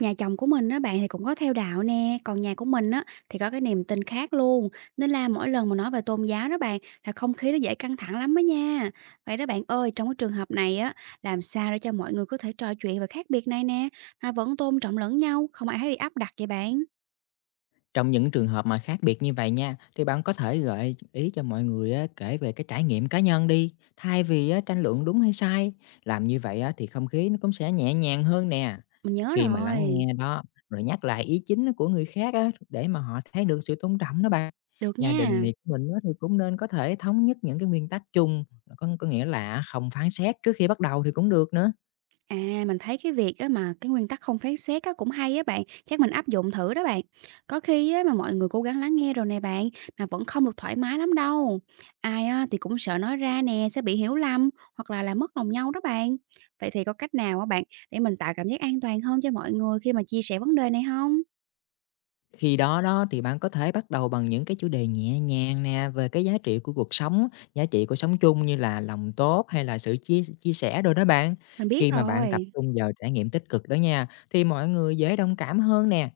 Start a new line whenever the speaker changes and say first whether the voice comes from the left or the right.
right: Nhà chồng của mình á bạn thì cũng có theo đạo nè, còn nhà của mình á thì có cái niềm tin khác luôn. Nên là mỗi lần mà nói về tôn giáo đó bạn là không khí nó dễ căng thẳng lắm đó nha. Vậy đó bạn ơi, trong cái trường hợp này á, làm sao để cho mọi người có thể trò chuyện về khác biệt này nè, mà vẫn tôn trọng lẫn nhau, không ai thấy bị áp đặt vậy bạn.
left: Trong những trường hợp mà khác biệt như vậy nha, thì bạn có thể gợi ý cho mọi người á, kể về cái trải nghiệm cá nhân đi, thay vì á, tranh luận đúng hay sai. Làm như vậy á, thì không khí nó cũng sẽ nhẹ nhàng hơn nè.
right: Mình nhớ
left: Khi mà lắng
right: rồi.
left: nghe đó, rồi nhắc lại ý chính của người khác á, để mà họ thấy được sự tôn trọng đó bạn.
right: Được
left: Gia
right: nha.
left: đình thì của mình á, thì cũng nên có thể thống nhất những cái nguyên tắc chung, có nghĩa là không phán xét trước khi bắt đầu thì cũng được nữa.
right: À, mình thấy cái việc á mà cái nguyên tắc không phán xét á cũng hay á bạn, chắc mình áp dụng thử đó bạn. Có khi á mà mọi người cố gắng lắng nghe rồi nè bạn, mà vẫn không được thoải mái lắm đâu. Ai á thì cũng sợ nói ra nè sẽ bị hiểu lầm hoặc là làm mất lòng nhau đó bạn. Vậy thì có cách nào á bạn để mình tạo cảm giác an toàn hơn cho mọi người khi mà chia sẻ vấn đề này không?
left: Khi đó đó thì bạn có thể bắt đầu bằng những cái chủ đề nhẹ nhàng nè, về cái giá trị của cuộc sống, giá trị của sống chung như là lòng tốt hay là sự chia chia sẻ đồ đó bạn.
right: Mình biết
left: Khi mà bạn tập
right: rồi.
left: trung vào trải nghiệm tích cực đó nha, thì mọi người dễ đồng cảm hơn nè.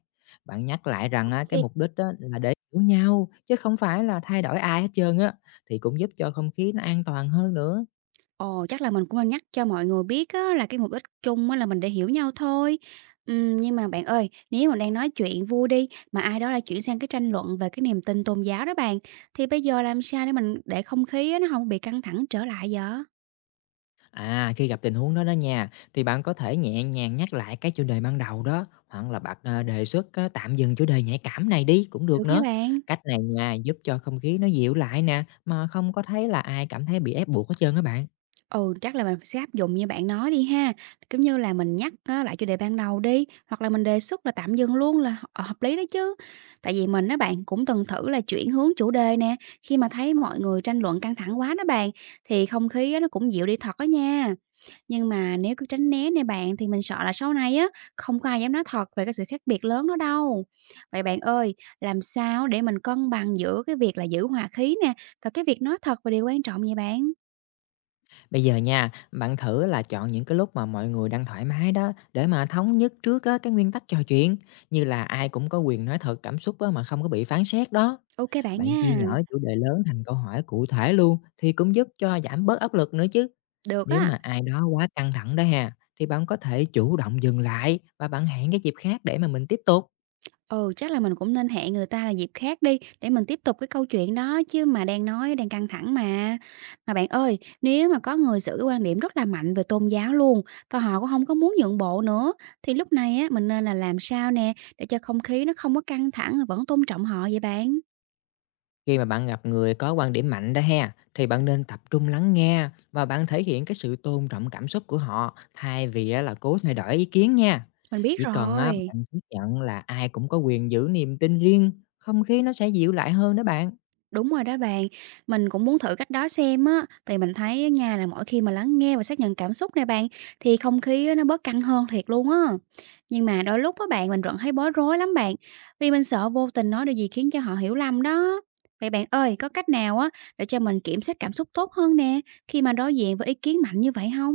left: Bạn nhắc lại rằng á, cái
right: Ok.
left: mục đích á, là để hiểu nhau chứ không phải là thay đổi ai hết trơn á, thì cũng giúp cho không khí nó an toàn hơn nữa.
right: Ồ, chắc là mình cũng nên nhắc cho mọi người biết á, là cái mục đích chung á, là mình để hiểu nhau thôi. Nhưng mà bạn ơi, nếu mà đang nói chuyện vui đi, mà ai đó lại chuyển sang cái tranh luận về cái niềm tin tôn giáo đó bạn, thì bây giờ làm sao để mình để không khí á, nó không bị căng thẳng trở lại vậy?
left: À, khi gặp tình huống đó đó nha, thì bạn có thể nhẹ nhàng nhắc lại cái chủ đề ban đầu đó, hoặc là bạn à, đề xuất à, tạm dừng chủ đề nhạy cảm này đi cũng
right: Được
left: được
right: nha
left: nữa.
right: bạn.
left: Cách này nha, giúp cho không khí nó dịu lại nè, mà không có thấy là ai cảm thấy bị ép buộc hết trơn các bạn.
right: Ừ, chắc là mình sẽ áp dụng như bạn nói đi ha, giống như là mình nhắc á, lại chủ đề ban đầu đi, hoặc là mình đề xuất là tạm dừng luôn là hợp lý đó chứ. Tại vì mình á bạn cũng từng thử là chuyển hướng chủ đề nè, khi mà thấy mọi người tranh luận căng thẳng quá đó bạn, thì không khí á nó cũng dịu đi thật đó nha. Nhưng mà nếu cứ tránh né nè bạn thì mình sợ là sau này á, không có ai dám nói thật về cái sự khác biệt lớn đó đâu. Vậy bạn ơi, làm sao để mình cân bằng giữa cái việc là giữ hòa khí nè, và cái việc nói thật về điều quan trọng vậy bạn?
left: Bây giờ nha, bạn thử là chọn những cái lúc mà mọi người đang thoải mái đó, để mà thống nhất trước á, cái nguyên tắc trò chuyện, như là ai cũng có quyền nói thật cảm xúc á, mà không có bị phán xét đó.
right: Ok bạn
left: Bạn chia
right: nha.
left: nhỏ chủ đề lớn thành câu hỏi cụ thể luôn thì cũng giúp cho giảm bớt áp lực nữa chứ.
right: Được
left: Nếu
right: á.
left: mà ai đó quá căng thẳng đó ha, thì bạn có thể chủ động dừng lại và bạn hẹn cái dịp khác để mà mình tiếp tục.
right: Ừ, chắc là mình cũng nên hẹn người ta là dịp khác đi để mình tiếp tục cái câu chuyện đó chứ mà đang nói đang căng thẳng mà. Mà bạn ơi, nếu mà có người giữ quan điểm rất là mạnh về tôn giáo luôn và họ cũng không có muốn nhượng bộ nữa thì lúc này á mình nên là làm sao nè để cho không khí nó không có căng thẳng mà vẫn tôn trọng họ vậy bạn?
left: Khi mà bạn gặp người có quan điểm mạnh đó ha, thì bạn nên tập trung lắng nghe và bạn thể hiện cái sự tôn trọng cảm xúc của họ thay vì á là cố thay đổi ý kiến nha.
right: Mình biết
left: Chỉ cần á,
right: rồi.
left: bạn chấp nhận là ai cũng có quyền giữ niềm tin riêng, không khí nó sẽ dịu lại hơn đó bạn.
right: Đúng rồi đó bạn, mình cũng muốn thử cách đó xem á, vì mình thấy á nha là mỗi khi mà lắng nghe và xác nhận cảm xúc nè bạn, thì không khí á nó bớt căng hơn thiệt luôn á. Nhưng mà đôi lúc á bạn mình vẫn thấy bối rối lắm bạn, vì mình sợ vô tình nói điều gì khiến cho họ hiểu lầm đó. Vậy bạn ơi, có cách nào á để cho mình kiểm soát cảm xúc tốt hơn nè, khi mà đối diện với ý kiến mạnh như vậy không?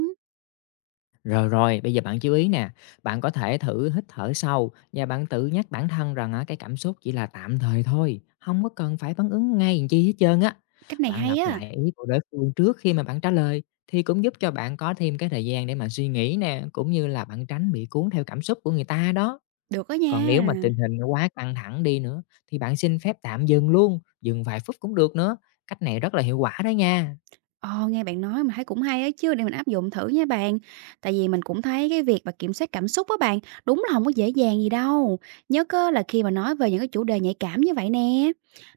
left: Rồi, bây giờ bạn chú ý nè, bạn có thể thử hít thở sâu và bạn tự nhắc bản thân rằng á, cái cảm xúc chỉ là tạm thời thôi, không có cần phải phản ứng ngay làm chi hết trơn á.
right: Cách này
left: Bạn
right: hay
left: lặp
right: á,
left: lại ý của đối phương trước khi mà bạn trả lời thì cũng giúp cho bạn có thêm cái thời gian để mà suy nghĩ nè, cũng như là bạn tránh bị cuốn theo cảm xúc của người ta đó.
right: được đó
left: Còn
right: nha.
left: nếu mà tình hình nó quá căng thẳng đi nữa thì bạn xin phép tạm dừng luôn, dừng vài phút cũng được nữa, cách này rất là hiệu quả đó nha.
right: Ồ, nghe bạn nói mình thấy cũng hay ấy chứ, để mình áp dụng thử nha bạn. Tại vì mình cũng thấy cái việc mà kiểm soát cảm xúc á bạn, đúng là không có dễ dàng gì đâu. Nhất á là khi mà nói về những cái chủ đề nhạy cảm như vậy nè.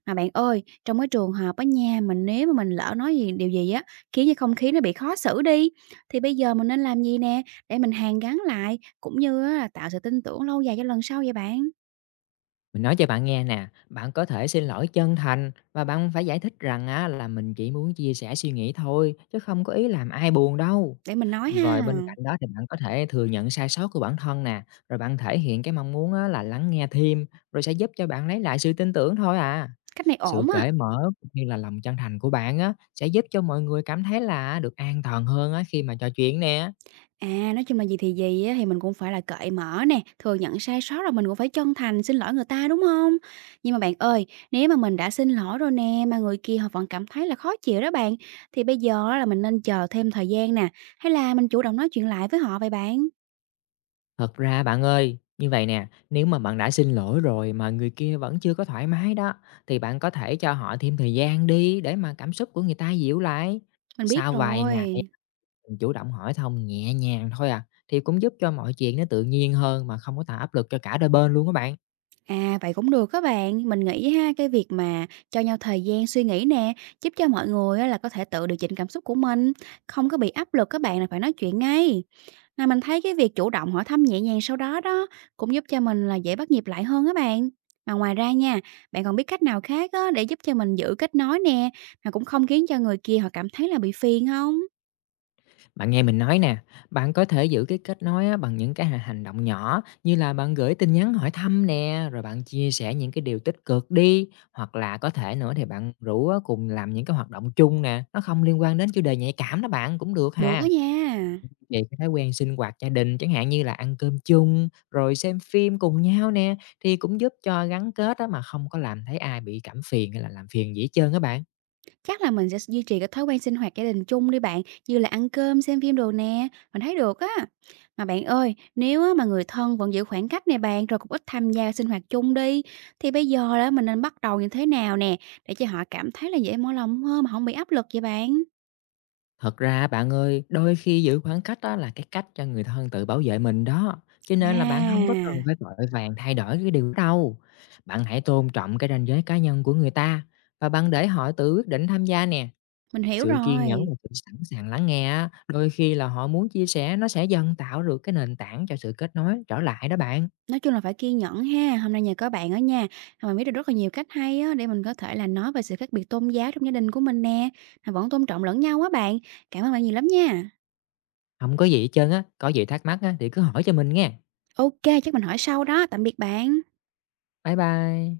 right: Mà bạn ơi, trong cái trường hợp á nha, mình nếu mà mình lỡ nói gì điều gì á, khiến cho không khí nó bị khó xử đi, thì bây giờ mình nên làm gì nè, để mình hàn gắn lại, cũng như á là tạo sự tin tưởng lâu dài cho lần sau vậy bạn?
left: Mình nói cho bạn nghe nè, bạn có thể xin lỗi chân thành và bạn phải giải thích rằng á, là mình chỉ muốn chia sẻ suy nghĩ thôi chứ không có ý làm ai buồn đâu.
right: Để mình nói
left: Rồi
right: ha,
left: bên cạnh đó thì bạn có thể thừa nhận sai sót của bản thân nè, rồi bạn thể hiện cái mong muốn á, là lắng nghe thêm, rồi sẽ giúp cho bạn lấy lại sự tin tưởng thôi à.
right: cách này
left: Sự
right: ổn á.
left: cởi mở cũng như là lòng chân thành của bạn á, sẽ giúp cho mọi người cảm thấy là được an toàn hơn á, khi mà trò chuyện nè.
right: À, nói chung là gì thì gì á, thì mình cũng phải là cởi mở nè, thừa nhận sai sót rồi mình cũng phải chân thành xin lỗi người ta, đúng không? Nhưng mà bạn ơi, nếu mà mình đã xin lỗi rồi nè, mà người kia họ vẫn cảm thấy là khó chịu đó bạn, thì bây giờ á là mình nên chờ thêm thời gian nè, hay là mình chủ động nói chuyện lại với họ vậy bạn?
left: Thật ra bạn ơi, như vậy nè, nếu mà bạn đã xin lỗi rồi mà người kia vẫn chưa có thoải mái đó, thì bạn có thể cho họ thêm thời gian đi để mà cảm xúc của người ta dịu lại.
right: Mình biết
left: Sau vài ngày
right: rồi.
left: mình chủ động hỏi thông nhẹ nhàng thôi à, thì cũng giúp cho mọi chuyện nó tự nhiên hơn mà không có tạo áp lực cho cả đôi bên luôn các bạn.
right: À, vậy cũng được các bạn, mình nghĩ ha, cái việc mà cho nhau thời gian suy nghĩ nè, giúp cho mọi người á là có thể tự điều chỉnh cảm xúc của mình, không có bị áp lực các bạn là phải nói chuyện ngay. Mà mình thấy cái việc chủ động hỏi thăm nhẹ nhàng sau đó đó cũng giúp cho mình là dễ bắt nhịp lại hơn á bạn. Mà ngoài ra nha, bạn còn biết cách nào khác á để giúp cho mình giữ kết nối nè, mà cũng không khiến cho người kia họ cảm thấy là bị phiền không?
left: Bạn nghe mình nói nè, bạn có thể giữ cái kết nối á, bằng những cái hành động nhỏ như là bạn gửi tin nhắn hỏi thăm nè, rồi bạn chia sẻ những cái điều tích cực đi, hoặc là có thể nữa thì bạn rủ á, cùng làm những cái hoạt động chung nè, nó không liên quan đến chủ đề nhạy cảm đó bạn cũng được
right: Được đó
left: ha.
right: nha.
left: Vậy cái thói quen sinh hoạt gia đình chẳng hạn như là ăn cơm chung, rồi xem phim cùng nhau nè, thì cũng giúp cho gắn kết á, mà không có làm thấy ai bị cảm phiền hay là làm phiền gì hết trơn các bạn.
right: Chắc là mình sẽ duy trì cái thói quen sinh hoạt gia đình chung đi bạn, như là ăn cơm, xem phim đồ nè, mình thấy được á. Mà bạn ơi, nếu á mà người thân vẫn giữ khoảng cách nè bạn, rồi cũng ít tham gia sinh hoạt chung đi, thì bây giờ đó mình nên bắt đầu như thế nào nè, để cho họ cảm thấy là dễ mở lòng hơn mà không bị áp lực vậy bạn?
left: Thật ra á bạn ơi, đôi khi giữ khoảng cách đó là cái cách cho người thân tự bảo vệ mình đó, cho nên là bạn không có cần
right: À,
left: phải vội vàng thay đổi cái điều đó đâu. Bạn hãy tôn trọng cái ranh giới cá nhân của người ta và bạn để họ tự quyết định tham gia nè.
right: mình hiểu
left: Sự kiên nhẫn
right: rồi.
left: và sự sẵn sàng lắng nghe á, đôi khi là họ muốn chia sẻ nó sẽ dần tạo được cái nền tảng cho sự kết nối trở lại đó bạn.
right: Nói chung là phải kiên nhẫn ha, hôm nay nhờ có bạn ở nha, mà mình biết được rất là nhiều cách hay á, để mình có thể là nói về sự khác biệt tôn giáo trong gia đình của mình nè, mà vẫn tôn trọng lẫn nhau á bạn. Cảm ơn bạn nhiều lắm nha.
left: Không có gì hết trơn á, có gì thắc mắc á thì cứ hỏi cho mình nghe.
right: OK, chắc mình hỏi sau đó. Tạm biệt bạn.
left: Bye bye.